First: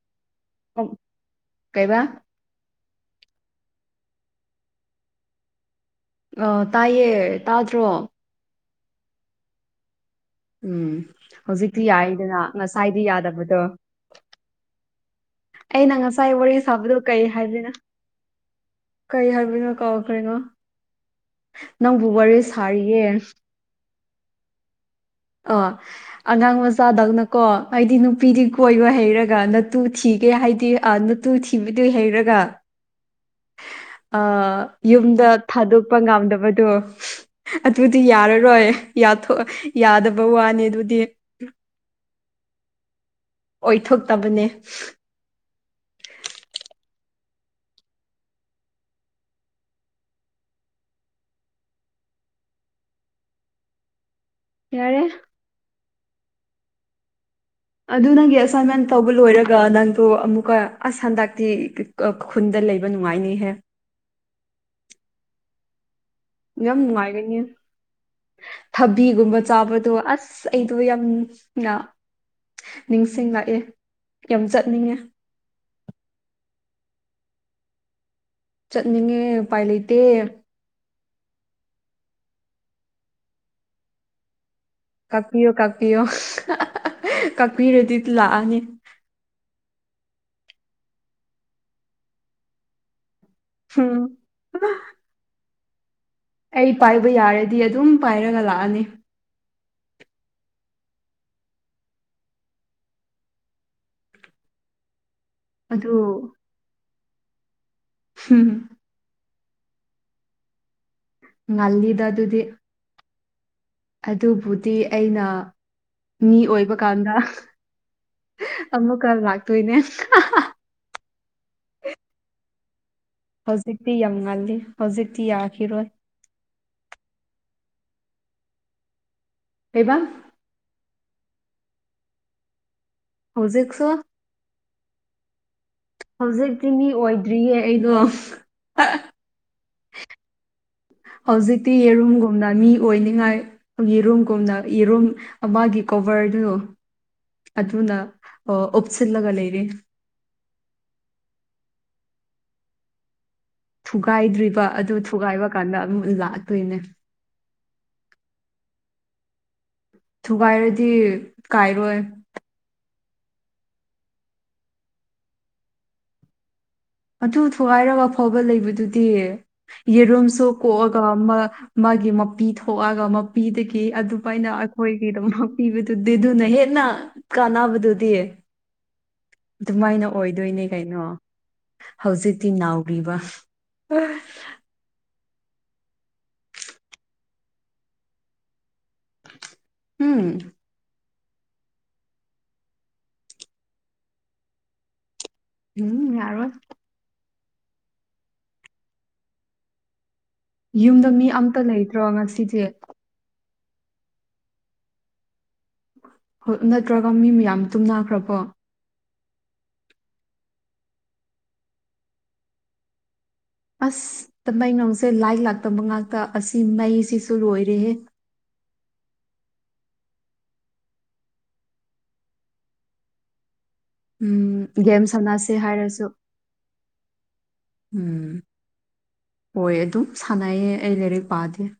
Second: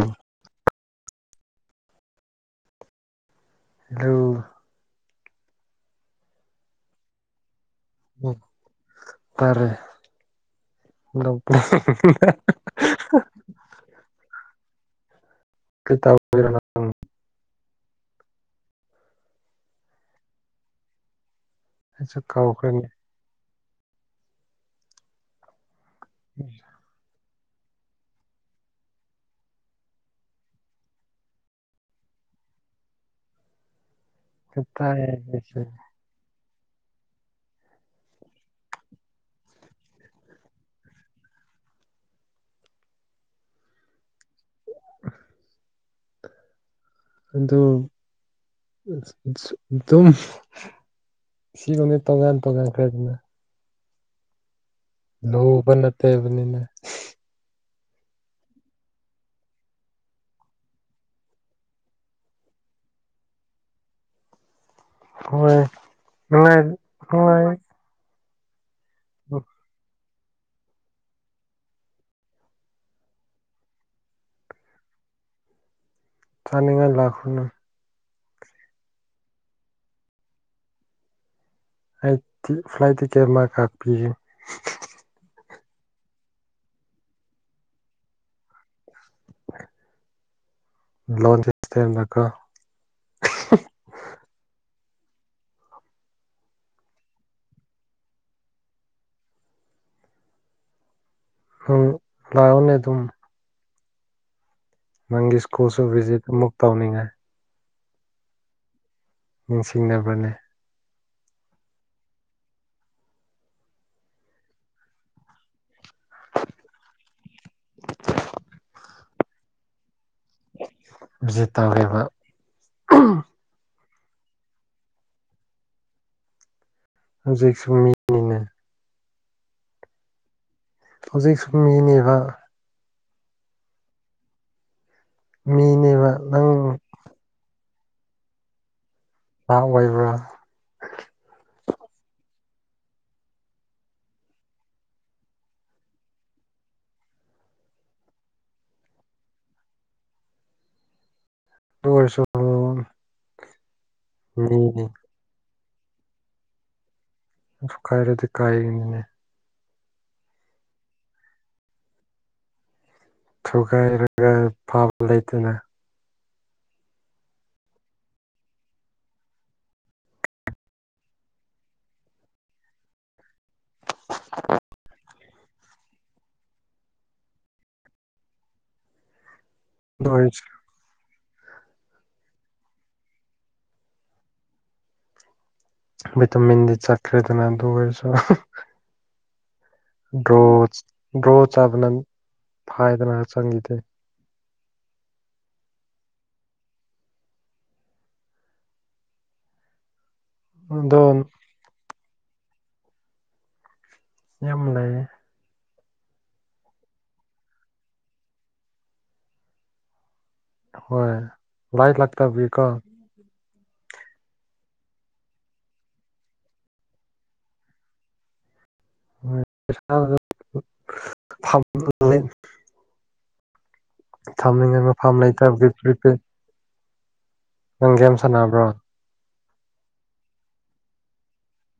ꯎꯝ ꯀꯩꯕꯥ ꯑꯂꯣ ꯑ ꯇꯥꯏꯌꯦ ꯇꯥꯗ꯭ꯔꯣ ꯎ ꯐꯔꯦ ꯎꯝ ꯍꯧꯖꯤꯛꯇꯤ ꯌꯥꯏꯗꯅ ꯉꯁꯥꯏꯗꯤ ꯌꯥꯗꯕꯗꯣ ꯑꯩꯅ ꯉꯁꯥꯏ ꯇꯧꯔꯤꯔꯣ ꯋꯥꯔꯤ ꯅꯪ ꯁꯥꯕꯗꯨ ꯀꯔꯤ ꯍꯥꯏꯕꯅꯣ ꯀꯔꯤ ꯍꯥꯏꯕꯅꯣ ꯀꯥꯎꯈ꯭ꯔꯤꯅꯣ ꯅꯪꯕꯨ ꯑꯩꯁꯨ ꯋꯥꯔꯤ ꯀꯥꯎꯈ꯭ꯔꯦꯅꯦ ꯁꯥꯔꯤꯌꯦ ꯑ ꯑꯉꯥꯡ ꯃꯆꯥꯗꯧꯅꯀꯣ ꯍꯥꯏꯗꯤ ꯅꯨꯄꯤꯗꯤ ꯀꯣꯏꯕ ꯍꯩꯔꯒ ꯅꯠꯇꯨ ꯊꯤ ꯀꯦ ꯍꯥꯏꯗꯤ ꯑ ꯅꯠꯇꯨ ꯊꯤꯕꯗꯨ ꯍꯩꯔꯒ ꯌꯨꯝꯗ ꯊꯥꯗꯣꯛꯄ ꯉꯝꯗꯕꯗꯣ ꯑꯗꯨꯗꯤ ꯌꯥꯔꯔꯣꯏ ꯌꯥꯊꫭꯛ ꯌꯥꯗꯕ ꯋꯥꯅꯤ ꯑꯗꯨꯗꯤ ꯑꯣꯏꯊꯣꯛꯇꯕꯅꯦ ꯑꯗꯨ ꯑꯗꯨꯝ ꯁꯤꯒꯅꯦ ꯇꯣꯉꯥꯟ ꯇꯣꯉꯥꯟꯈ꯭ꯔꯦꯗꯅ ꯌꯥꯔꯦ ꯂꯨꯕ ꯅꯠꯇꯦꯕꯅꯤꯅꯦ ꯑꯗꯨ ꯅꯪꯒꯤ ꯑꯦꯁꯥꯏꯟꯃꯦꯟ ꯇꯧꯕ ꯂꯣꯏꯔꯒ ꯅꯪꯗꯣ ꯑꯃꯨꯛꯀ ꯑꯁ ꯍꯟꯗꯛꯇꯤ ꯈꯨꯟꯗ ꯂꯩꯕ ꯅꯨꯡꯉꯥꯏꯅꯤꯍꯦ ꯍꯣꯏ ꯌꯥꯝ ꯅꯨꯡꯉꯥꯏꯒꯅꯤ ꯍꯣꯏ ꯊꯕꯤꯒꯨꯝꯕ ꯆꯥꯕꯗꯣ ꯑꯁ ꯑꯁ ꯑꯩꯗꯣ ꯌꯥꯝꯅ ꯅꯤꯡꯁꯤꯡꯂꯛꯑꯦ ꯌꯥꯝ ꯆꯠꯅꯤꯡꯉꯦ ꯆꯥꯅꯤꯡꯉꯥꯏ ꯂꯥꯛꯈ꯭ꯔꯅ ꯆꯠꯅꯤꯡꯉꯦ ꯎꯄꯥꯏ ꯂꯩꯇꯦ ꯑꯩ ꯇꯤ ꯐ꯭ꯂꯥꯏꯠ ꯇꯤꯀꯦꯠ ꯃꯥ ꯀꯛꯄꯤꯒꯦ ꯀꯛꯄꯤꯌꯣ ꯀꯛꯄꯤꯌꯣ ꯀꯛꯄꯤꯔꯗꯤ ꯂꯥꯛꯑꯅꯤ ꯂꯆꯁꯦ ꯇꯀ ꯍꯝ ꯑꯩ ꯄꯥꯏꯕ ꯌꯥꯔꯗꯤ ꯑꯗꯨꯝ ꯄꯥꯏꯔꯒ ꯂꯥꯛꯑꯅꯤ ꯑꯗꯨ ꯂꯣꯅꯦ ꯑꯗꯨꯝ ꯅꯪꯒꯤ ꯁ꯭ꯀꯨꯜꯁꯨ ꯑꯗꯨ ꯚꯤꯖꯤꯠ ꯑꯃꯨꯛ ꯇꯧꯅꯤꯡꯉꯥꯏ ꯍꯝ ꯅꯤꯡꯁꯤꯡꯅꯕꯅꯦ ꯉꯜꯂꯤꯗ ꯑꯗꯨꯗꯤ ꯑꯗꯨꯕꯨꯗꯤ ꯑꯩꯅ ꯃꯤ ꯑꯣꯏꯕꯀꯥꯟꯗ ꯑꯃꯨꯛꯀ ꯂꯥꯛꯇꯣꯏꯅꯦ ꯍꯥ ꯍꯥ ꯍꯧꯖꯤ ꯇꯧꯔꯤꯕ ꯍꯧꯖꯤꯛꯇꯤ ꯌꯥꯝ ꯉꯜꯂꯤ ꯍꯧꯖꯤꯛꯇꯤ ꯌꯥꯈꯤꯔꯣꯏ ꯍꯧꯖꯤꯛꯁꯨꯨꯝ ꯃꯤꯅꯤꯅ ꯀꯩꯕ ꯍꯧꯖꯤꯛ ꯁꯨꯝ ꯃꯤꯅꯦꯕ ꯍꯧꯖꯤꯛꯁꯨ ꯃꯤꯅꯦꯕ ꯅꯪ ꯍꯧꯖꯤꯛꯇꯤ ꯃꯤ ꯑꯣꯏꯗ꯭ꯔꯤꯌꯦ ꯑꯩꯗꯣ ꯉ ꯑꯣꯏꯕ꯭ꯔꯥ ꯍꯧꯖꯤꯛꯇꯤ ꯌꯦꯔꯨꯝꯒꯨꯝꯅ ꯃꯤ ꯑꯣꯏꯅꯤꯡꯉꯥꯏ ꯌꯦꯔꯨꯝꯒꯨꯝꯅ ꯌꯦꯔꯨꯝ ꯃꯥ ꯀꯣꯚꯔꯗꯨꯣ ꯑꯗꯨꯗꯅ ꯑ ꯑꯣꯞꯁꯤꯜꯂꯒ ꯂꯩ ꯏꯔꯤ ꯑꯗꯨꯑꯣꯏꯔꯁꯨ ꯊꯨꯒꯥꯏꯗ꯭ꯔꯤꯕ ꯃꯤꯅꯤ ꯑꯗꯨ ꯊꯨꯒꯥꯏꯕ ꯀꯥꯟꯗ ꯑꯗꯨꯝ ꯂꯥꯛꯇꯣꯏꯅꯦ ꯀꯥꯏꯔꯗꯤ ꯀꯥꯏꯅꯤꯅꯦ ꯊꯨꯒꯥꯏꯔꯗꯤ ꯀꯥꯏꯔꯣꯏ ꯊꯨꯒꯥꯏꯔꯒ ꯐꯥꯕ ꯂꯩꯇꯅ ꯑꯗꯨ ꯊꯨꯒꯥꯏꯔꯕ ꯐꯥꯎꯕ ꯂꯩꯕꯗꯨꯗꯤ ꯌꯦꯔꯨꯝꯁꯨ ꯀꯣꯛꯑꯒ ꯃꯥ ꯃꯥꯒꯤ ꯃꯄꯤ ꯊꯣꯛꯑꯒ ꯄꯤꯗꯒꯤ ꯑꯗꯨꯃꯥꯏꯅ ꯑꯩꯈꯣꯏꯒꯤ ꯑꯗꯨꯃꯛ ꯊꯤꯕꯗꯨꯗꯤ ꯑꯗꯨꯅ ꯍꯦꯟꯅ ꯀꯥꯟꯅꯕꯗꯨꯗꯤ ꯑꯗꯨꯃꯥꯏꯅ ꯑꯗꯨ ꯑꯣꯏꯔꯁꯨ ꯑꯣꯏꯗꯣꯏꯅꯦ ꯀꯩꯅꯣ ꯍꯧꯖꯤꯛꯇꯤ ꯅꯥꯎꯔꯤꯕ ꯇ ꯃꯤꯦꯟꯗꯤ ꯆꯠꯈ꯭ꯔꯦꯗꯅ ꯑꯗꯨ ꯑꯣꯏꯁꯨ ꯎꯝ ꯗ꯭ꯔꯣ ꯗ꯭ꯔꯣ ꯆꯥꯕꯅ ꯐꯥꯏꯗꯅ ꯆꯪꯈꯤꯗꯦ ꯎꯝ ꯌꯥꯔꯣꯏ ꯑꯗꯣ ꯌꯨꯝꯗ ꯃꯤ ꯑꯝꯇ ꯂꯩꯇ꯭ꯔꯣ ꯉꯁꯤꯁꯦ ꯌꯥꯝ ꯂꯩꯦ ꯍꯣꯏ ꯅꯠꯇ꯭ꯔꯒ ꯃꯤ ꯃꯌꯥꯝ ꯇꯨꯝꯅꯈ꯭ꯔꯕꯣ ꯍꯣꯏ ꯂꯥꯏ ꯂꯥꯛꯇꯥꯕꯀꯣ ꯑꯁ ꯇꯃꯩ ꯉꯣꯡꯁꯦ ꯂꯥꯏ ꯂꯥꯛꯇꯕ ꯉꯥꯛꯇ ꯑꯁꯤ ꯃꯩꯁꯤꯁꯨ ꯂꯣꯏꯔꯦꯍꯦ ꯐꯝ ꯂ ꯎꯝ ꯊꯝꯅꯤꯡꯉꯥꯏ ꯃ ꯒꯦꯝ ꯐꯥꯝ ꯁꯥꯟꯅꯁꯦ ꯂꯩꯇꯕꯒꯤ ꯍꯥꯏꯔꯁꯨ ꯄ꯭ꯔꯤꯄꯦꯗ ꯅꯪ ꯒꯦꯝ ꯎꯝ ꯁꯥꯟꯅꯕ꯭ꯔꯣ ꯍꯣꯏ ꯑꯗꯨꯝ ꯁꯥꯟꯅꯩꯌꯦ ꯑꯩ ꯂꯥꯏꯔꯤꯛ ꯄꯥꯗꯦ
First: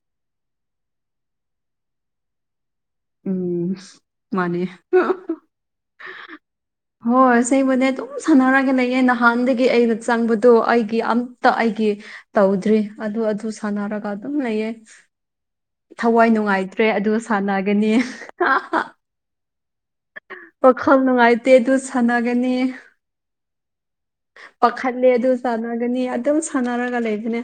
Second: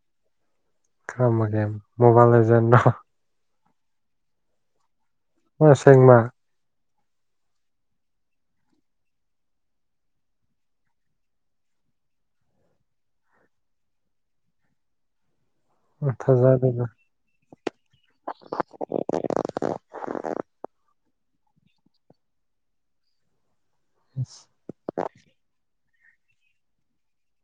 ꯈꯃꯒꯦ ꯃꯣꯕꯥꯏꯜ ꯂꯩꯖꯦꯟꯗꯣ ꯎꯝ ꯃꯥꯅꯤ ꯑ ꯁꯦꯡꯃ ꯍꯣꯏ ꯁꯕꯨꯅꯦ ꯑꯗꯨꯝ ꯁꯥꯟꯅꯔꯒ ꯂꯩꯌꯦ ꯅꯍꯥꯟꯗꯒꯤ ꯑꯩꯅ ꯆꯪꯕꯗꯣ ꯑꯩꯒꯤ ꯑꯝꯇ ꯑꯩꯒꯤ ꯇꯧꯗ꯭ꯔꯤ ꯑꯗꯨ ꯑꯗꯨ ꯁꯥꯟꯅꯔꯒ ꯑꯗꯨꯝ ꯂꯩꯌꯦ ꯊꯋꯥꯏ ꯊꯥꯖꯗꯦꯗ ꯅꯨꯡꯉꯥꯏꯇ꯭ꯔꯦ ꯑꯗꯨ ꯁꯥꯟꯅꯒꯅꯤ ꯍꯥ ꯍꯥ ꯄꯥꯈꯜ ꯅꯨꯡꯉꯥꯏꯇꯦ ꯑꯗꯨ ꯁꯥꯟꯅꯒꯅꯤ ꯑꯁ ꯄꯥꯈꯠꯂꯦ ꯑꯗꯨ ꯆꯥꯟꯅꯒꯅꯤ ꯑꯗꯨꯝ ꯁꯥꯟꯅꯔꯒ ꯂꯩꯕꯅꯦ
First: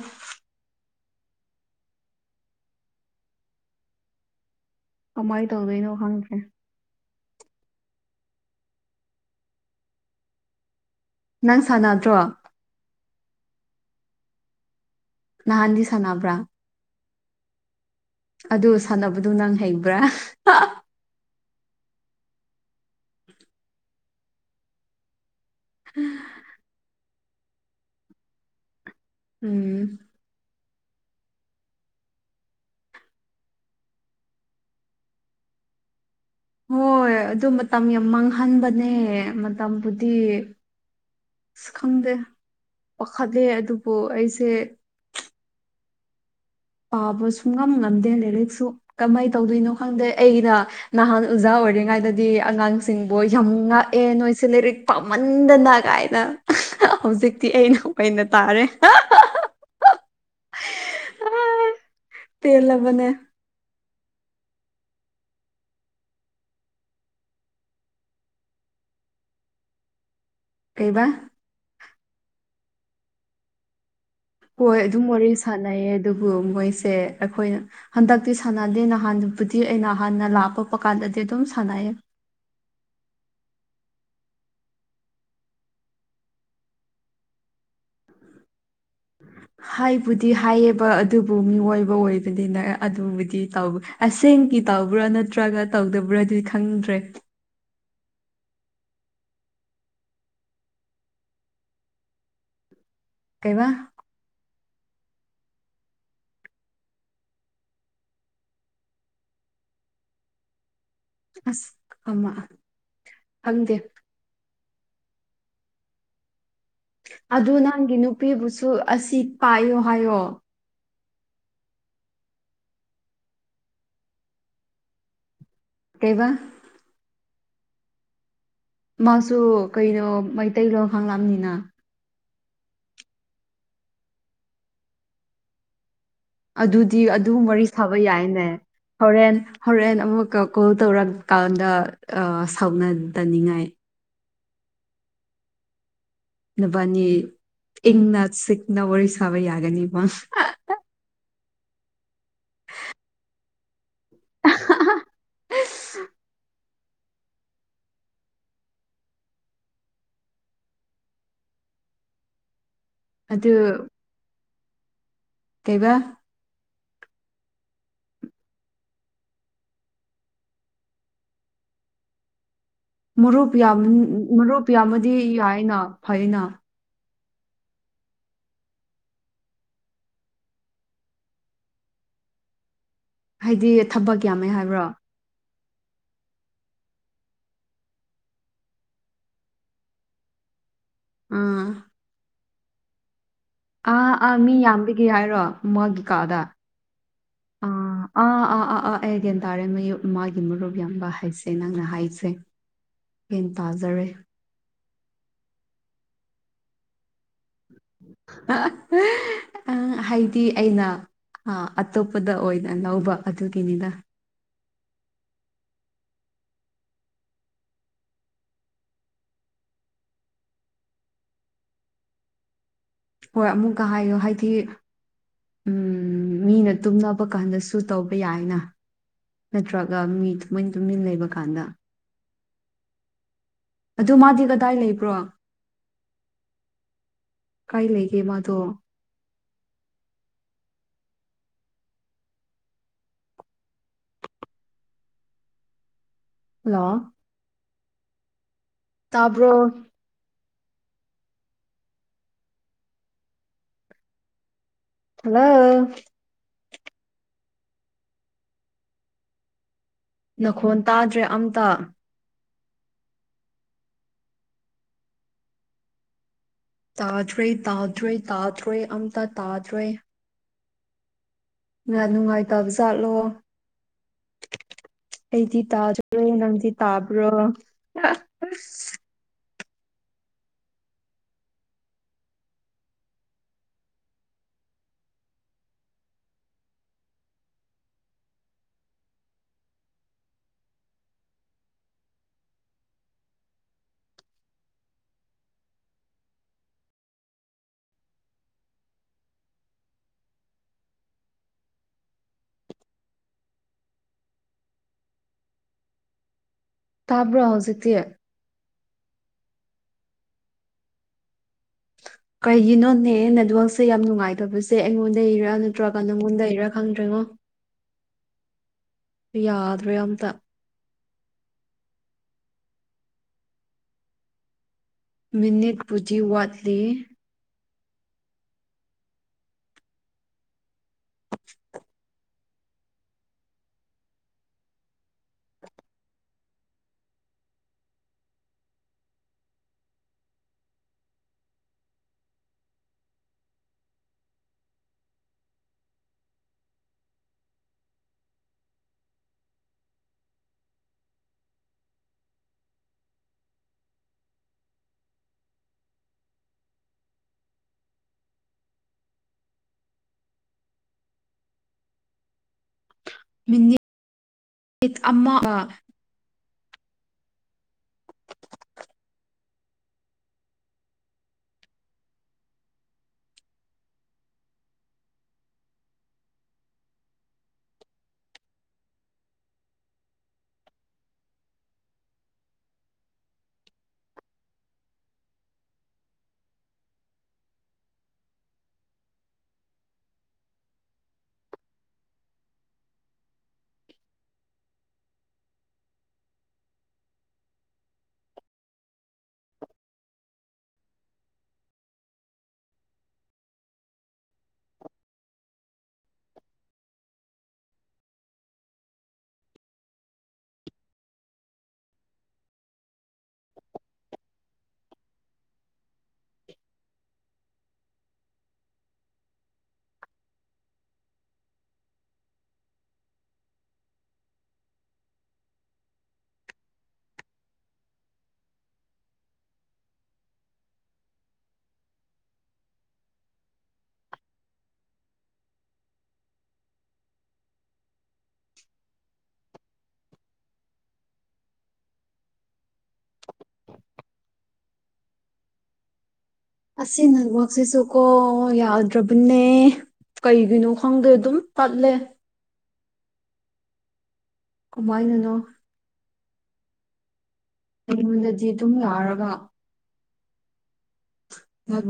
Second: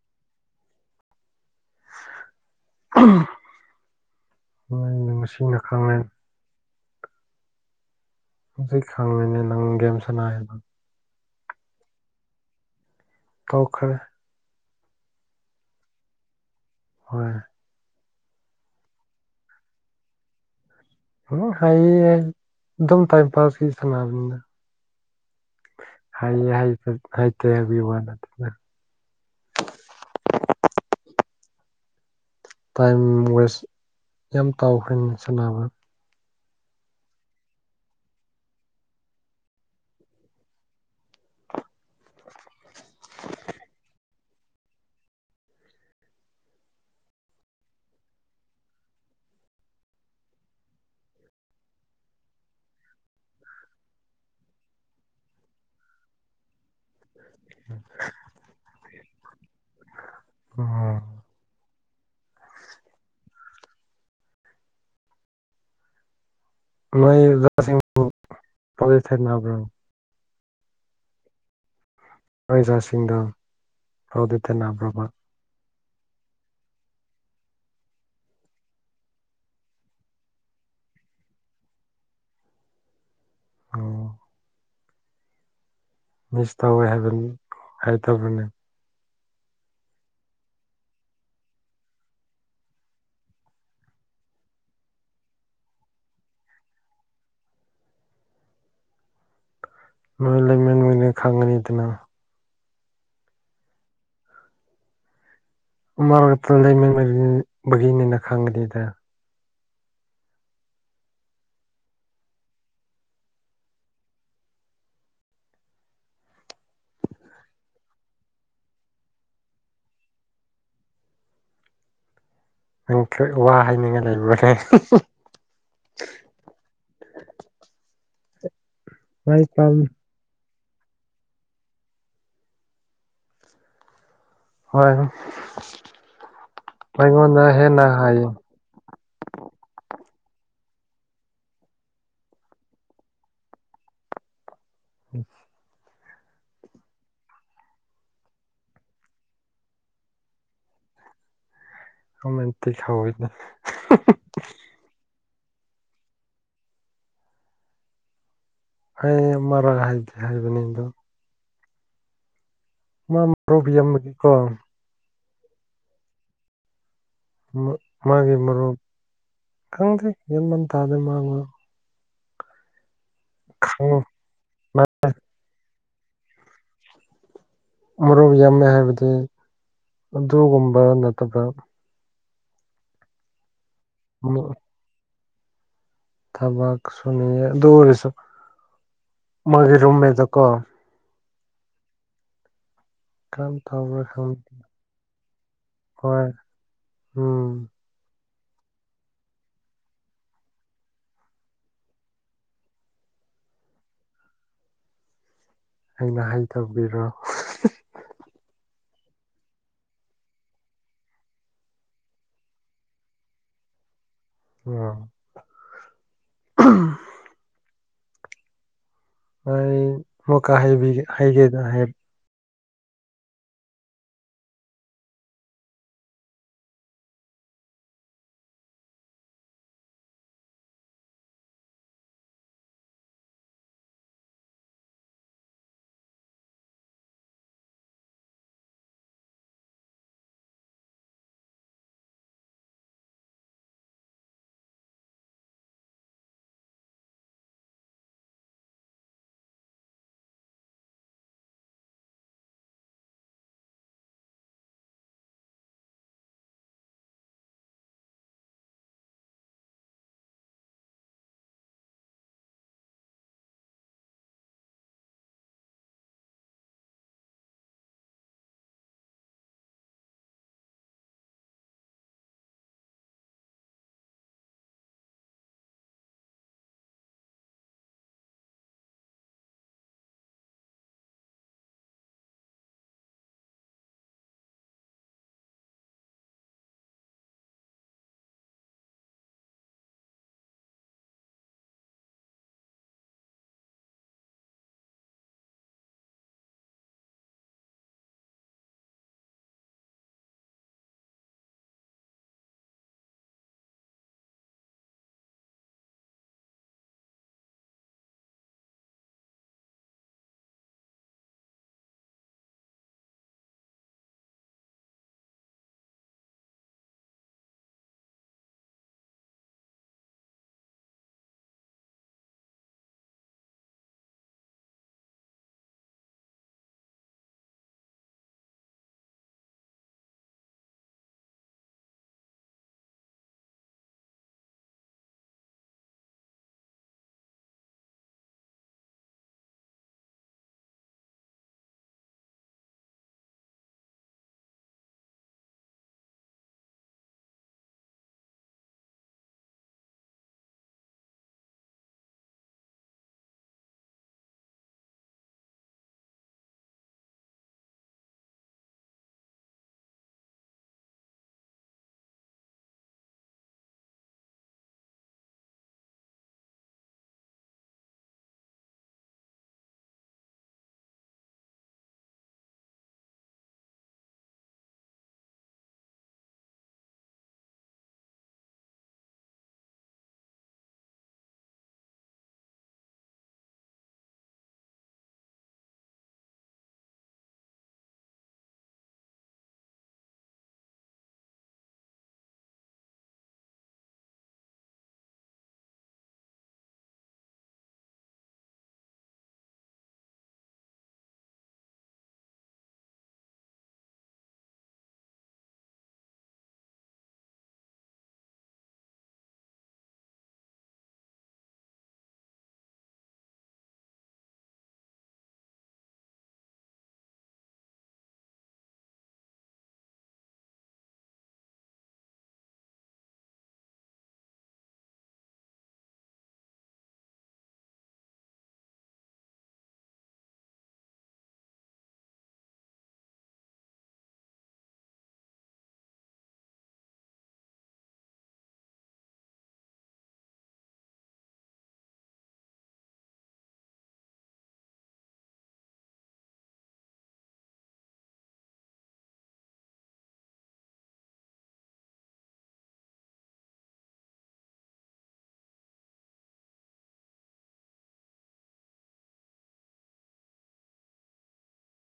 ꯑꯣꯏꯩꯅ ꯀꯃꯥꯏꯅ ꯃꯁꯤꯡꯁꯤꯡꯅ ꯇꯧꯗꯣꯏꯅꯣ ꯈꯪꯅꯩ ꯈꯪꯗ꯭ꯔꯦ ꯍꯧꯖꯤꯛ ꯈꯪꯉꯤꯅꯦ ꯅꯪ ꯒꯦꯝ ꯁꯅꯥꯑꯦꯅ ꯅꯪ ꯁꯥꯟꯅꯗ꯭ꯔꯣ ꯇꯣꯛꯈꯔꯦ ꯅꯍꯥꯟꯗꯤ ꯁꯥꯟꯅꯕ꯭ꯔꯥ ꯍꯣꯏ ꯑꯗꯨ ꯁꯥꯟꯅꯕꯗꯨ ꯅꯪ ꯍꯩꯕ꯭ꯔꯥ ꯎꯝ ꯍꯥꯏꯌꯦ ꯑꯗꯨꯝ ꯇꯥꯏ ꯄꯥꯁꯀꯤ ꯁꯅꯥꯕꯅꯤꯗ ꯍꯥꯏ ꯍꯥꯏ ꯐ ꯍꯥꯏ ꯇ ꯋꯥ ꯅ ꯑꯗꯨ ꯎꯝ ꯇꯥꯏꯝ ꯋꯦꯁ ꯌꯥꯝ ꯇꯥꯎꯈ꯭ꯔꯦ ꯁꯥꯟꯅꯕ ꯍꯣꯏ ꯑꯗꯨ ꯃꯇꯝ ꯌꯥꯝ ꯃꯥꯡꯍꯟꯕꯅꯦ ꯃꯇꯝꯕꯨꯗꯤ ꯑꯁ ꯈꯪꯗꯦ ꯋꯥꯈꯠꯂꯦ ꯑꯗꯨꯕꯨ ꯑꯩꯁꯦ ꯄꯥꯕꯁꯨꯨꯡ ꯉꯝ ꯉꯝꯗꯦ ꯂꯥꯏꯔꯤꯛꯁꯨ ꯀꯃꯥꯏꯅ ꯇꯧꯗꯣꯏꯅꯣ ꯈꯪꯗꯦ ꯑꯩꯅ ꯅꯍꯥꯟ ꯑꯣꯖꯥ ꯑꯣꯏꯔꯤꯉꯥꯏꯗꯗꯤ ꯑꯉꯥꯡꯁꯤꯡꯕꯨ ꯌꯥꯝ ꯉꯥꯛꯑꯦ ꯅꯣꯏꯁꯦ ꯂꯥꯏꯔꯤꯛ ꯄꯥꯝꯃꯟꯗꯅ ꯀꯥꯏꯅ ꯍꯧꯖꯤꯛꯇꯤ ꯑꯩꯅ ꯑꯣꯏꯅ ꯇꯥꯔꯦ ꯑꯣ ꯄꯦꯜꯂꯕꯅꯦ ꯅꯣꯏ ꯑꯣꯖꯥ ꯁꯤꯡꯕꯨ ꯋꯥꯔꯤ ꯁꯅꯥꯕ꯭ꯔꯣ ꯀꯩꯕꯥ ꯅꯣꯏ ꯑꯣꯖꯥ ꯁꯤꯡꯗꯣ ꯍꯣꯏ ꯑꯗꯨꯝ ꯋꯥꯔꯤ ꯁꯥꯟꯅꯩꯌꯦ ꯑꯗꯨꯕꯨ ꯃꯣꯏꯁꯦ ꯑꯩꯈꯣꯏꯅ ꯍꯟꯗꯛꯇꯤ ꯁꯥꯟꯅꯗꯦ ꯅꯍꯥꯟꯕꯨꯗꯤ ꯑꯩꯩꯅ ꯍꯥꯟꯅ ꯂꯥꯛꯄꯛꯄ ꯀꯥꯟꯗꯗꯤ ꯑꯗꯨꯝ ꯁꯥꯟꯅꯩ ꯑꯣ ꯃꯤꯁ ꯇꯧꯋꯦ ꯍꯥꯏꯕꯅꯤ ꯍꯥꯏꯇꯕꯅꯦ ꯍꯥꯏꯕꯨꯗꯤ ꯍꯥꯏꯌꯦꯕ ꯑꯗꯨꯕꯨ ꯃꯤꯑꯣꯏꯕ ꯑꯣꯏꯕꯅꯤꯅ ꯑꯗꯨꯕꯨꯗꯤ ꯇꯧ ꯑꯁꯦꯡꯀꯤ ꯇꯧꯕ꯭ꯔꯥ ꯅꯠꯇ꯭ꯔꯒ ꯇꯧꯗꯕ꯭ꯔꯥꯗꯤ ꯈꯪꯗ꯭ꯔꯦ ꯅꯣꯏ ꯂꯩꯃꯤꯟ [unintelligible] ꯈꯪꯒꯅꯤꯗꯅ ꯀꯩꯕ [unintelligible] ꯂꯩꯃꯤꯟꯕꯒꯤꯅꯤꯅ ꯈꯪꯒꯅꯤꯗ ꯑꯁ ꯑꯃ ꯈꯪꯗꯦ ꯑꯗꯨ ꯅꯪꯒꯤ ꯅꯨꯄꯤꯕꯨꯁꯨ ꯑꯁꯤ ꯄꯥꯏꯌꯣ ꯍꯥꯏꯌꯣ [unintelligible] ꯋꯥ ꯍꯥꯏꯅꯤꯡꯉꯥꯏ ꯂꯩꯕꯔꯣꯅꯦ ꯀꯩꯕ ꯃꯥꯁꯨ ꯃꯥꯏ ꯄꯥꯝ ꯀꯩꯅꯣ ꯃꯩꯇꯩꯂꯣꯟ ꯈꯪꯂꯝꯅꯤꯅ ꯍꯣꯏ ꯑꯗꯨꯗꯤ ꯑꯗꯨꯝ ꯑꯩꯉꯣꯟꯗ ꯋꯥꯔꯤ ꯍꯦꯟꯅ ꯁꯥꯕ ꯍꯥꯏꯌꯦ ꯌꯥꯏꯅꯦ ꯍꯣꯔꯦꯟ ꯍꯣꯔꯦꯟ ꯑꯃꯨꯛꯀ ꯀꯣꯜ ꯇꯧꯔꯛꯀꯥꯟꯗ ꯁꯥꯎꯅꯗꯅꯤꯡꯉꯥꯏ [unintelligible] ꯅꯕꯥꯅꯤ ꯏꯪꯅ ꯆꯤꯛꯅ ꯋꯥꯔꯤ ꯁꯥꯕ ꯌꯥꯒꯅꯤꯕ ꯔꯣꯃꯦꯟꯇꯤꯛ [unintelligible] [unintelligible] ꯑꯩ ꯑꯃꯔꯛ ꯍꯥꯏꯗꯤ ꯍꯥꯏꯕꯅꯤ ꯑꯗꯣ ꯃꯥ ꯑꯗꯨ ꯃꯔꯨꯞ ꯌꯥꯝꯕꯒꯤꯀꯣ ꯀꯩꯕ ꯃꯥꯒꯤ ꯃꯔꯨꯞ ꯈꯪꯗꯦ ꯌꯥꯟꯃꯟ ꯇꯥꯗꯦ ꯃꯥꯕꯨ ꯃꯔꯨꯞ ꯌꯥꯝ ꯃꯔꯨꯞ ꯌꯥꯝꯃꯗꯤ ꯌꯥꯏꯅ ꯐꯩꯅ ꯃꯔꯨꯞ ꯌꯥꯝꯃꯦ ꯍꯥꯏꯕꯗꯤ ꯑꯗꯨꯒꯨꯝꯕ ꯅꯠꯇꯕ ꯍꯥꯏꯗꯤ ꯊꯕꯛ ꯌꯥꯝꯃꯦ ꯍꯥꯏꯕ꯭ꯔꯣ ꯊꯕꯛ ꯁꯨꯅꯤ ꯑꯗꯨ ꯑꯣꯏꯔꯁꯨ ꯃꯥꯒꯤ ꯔꯨꯝꯃꯦꯗꯀꯣ ꯑꯥ ꯈꯟ ꯑꯥ ꯑꯥ ꯃꯤ ꯌꯥꯝꯕꯤꯒꯤ ꯍꯥꯏꯔꯣ ꯃꯥꯒꯤ ꯍꯣꯏ ꯀꯥꯗ ꯎꯝ ꯑꯥ ꯑꯥ ꯑꯥ ꯑꯥ ꯑꯥ ꯑꯩ ꯒ꯭ꯌꯥꯟ ꯇꯥꯔꯦ ꯃꯌꯨ ꯃꯥꯒꯤ ꯃꯔꯨꯞ ꯌꯥꯝꯕ ꯍꯥꯏꯁꯦ ꯅꯪꯅ ꯍꯥꯏꯁꯦ ꯒꯦꯟ ꯇꯥꯖꯔꯦ ꯑꯩꯅ ꯍꯩꯇꯕꯒꯤꯔꯣ ꯑ ꯍꯥꯏꯗꯤ ꯑꯩꯅ ꯑ ꯑꯇꯣꯞꯄꯗ ꯑꯣꯏꯅ ꯂꯧꯕ ꯑꯗꯨꯒꯤꯅꯤꯗ [unintelligible] ꯑꯩ ꯑꯃꯨꯛꯀ ꯍꯩꯕꯤꯒꯦ ꯍꯩꯒꯦꯗ ꯍꯥꯏ ꯍꯣꯏ ꯑꯃꯨꯛꯀ ꯍꯥꯏꯌꯣ ꯍꯥꯏꯗꯤ ꯎꯝ ꯃꯤꯅ ꯇꯨꯝꯅꯕ ꯀꯥꯟꯗꯁꯨ ꯇꯧꯕ ꯌꯥꯏꯅ ꯅꯠꯇ꯭ꯔꯒ ꯃꯤ ꯇꯨꯃꯤꯟ ꯇꯨꯝꯃꯤꯟ ꯂꯩꯕ ꯀꯥꯟꯗ ꯑꯗꯨ ꯃꯥꯗꯤ ꯀꯗꯥꯏ ꯂꯩꯕ꯭ꯔꯣ ꯀꯥꯏ ꯂꯩꯒꯦ ꯃꯥꯗꯣ ꯍꯜꯂꯣ ꯇꯥꯕꯔꯣ ꯍꯜꯂꯣ ꯅꯈꯣꯟ ꯇꯥꯗ꯭ꯔꯦ ꯑꯝꯇ ꯇꯥꯗ꯭ꯔꯦ ꯇꯥꯗ꯭ꯔꯦ ꯇꯥꯗ꯭ꯔꯣꯏ ꯑꯝꯇ ꯇꯥꯗ꯭ꯔꯦ ꯅꯨꯡꯉꯥꯏꯇꯕ ꯆꯥꯠꯂꯣ ꯑ [unintelligible] ꯑꯩꯗꯤ ꯇꯥꯖꯔꯣꯏ ꯅꯪꯗꯤ ꯇꯥꯕ꯭ꯔꯣ ꯇꯥꯕ꯭ꯔꯣ ꯍꯧꯖꯤꯛꯇꯤ ꯀꯩꯒꯤꯅꯣꯅꯦ ꯅꯦꯠꯋꯥꯛꯛꯁꯦ ꯌꯥꯝ ꯅꯨꯡꯉꯥꯏꯇꯕꯁꯦ ꯑꯩꯉꯣꯟꯗ ꯏꯔ ꯅꯠꯇ꯭ꯔꯒ ꯅꯪꯉꯣꯟꯗ ꯏꯔꯥ ꯈꯪꯗ꯭ꯔꯦꯉꯣ ꯑ ꯌꯥꯗ꯭ꯔꯦ ꯑꯝꯇ ꯃꯤꯅꯤꯠ ꯄꯨꯗꯤ ꯋꯥꯠꯂꯤ ꯃꯤꯅꯤꯠ ꯃꯤꯅꯤꯠ ꯑꯃ [unintelligible] ꯑꯁꯤ ꯅꯦꯠꯋꯥꯛꯁꯤꯁꯨ ꯀꯣ ꯌꯥꯗ꯭ꯔꯕꯅꯦ ꯀꯩꯒꯤꯅꯣ ꯈꯪꯗꯦ ꯑꯗꯨꯝ ꯇꯠꯂꯦ ꯀꯃꯥꯏꯅꯅꯣ ꯑꯩꯉꯣꯟꯗꯗꯤ ꯑꯗꯨꯝ ꯌꯥꯎꯔꯒ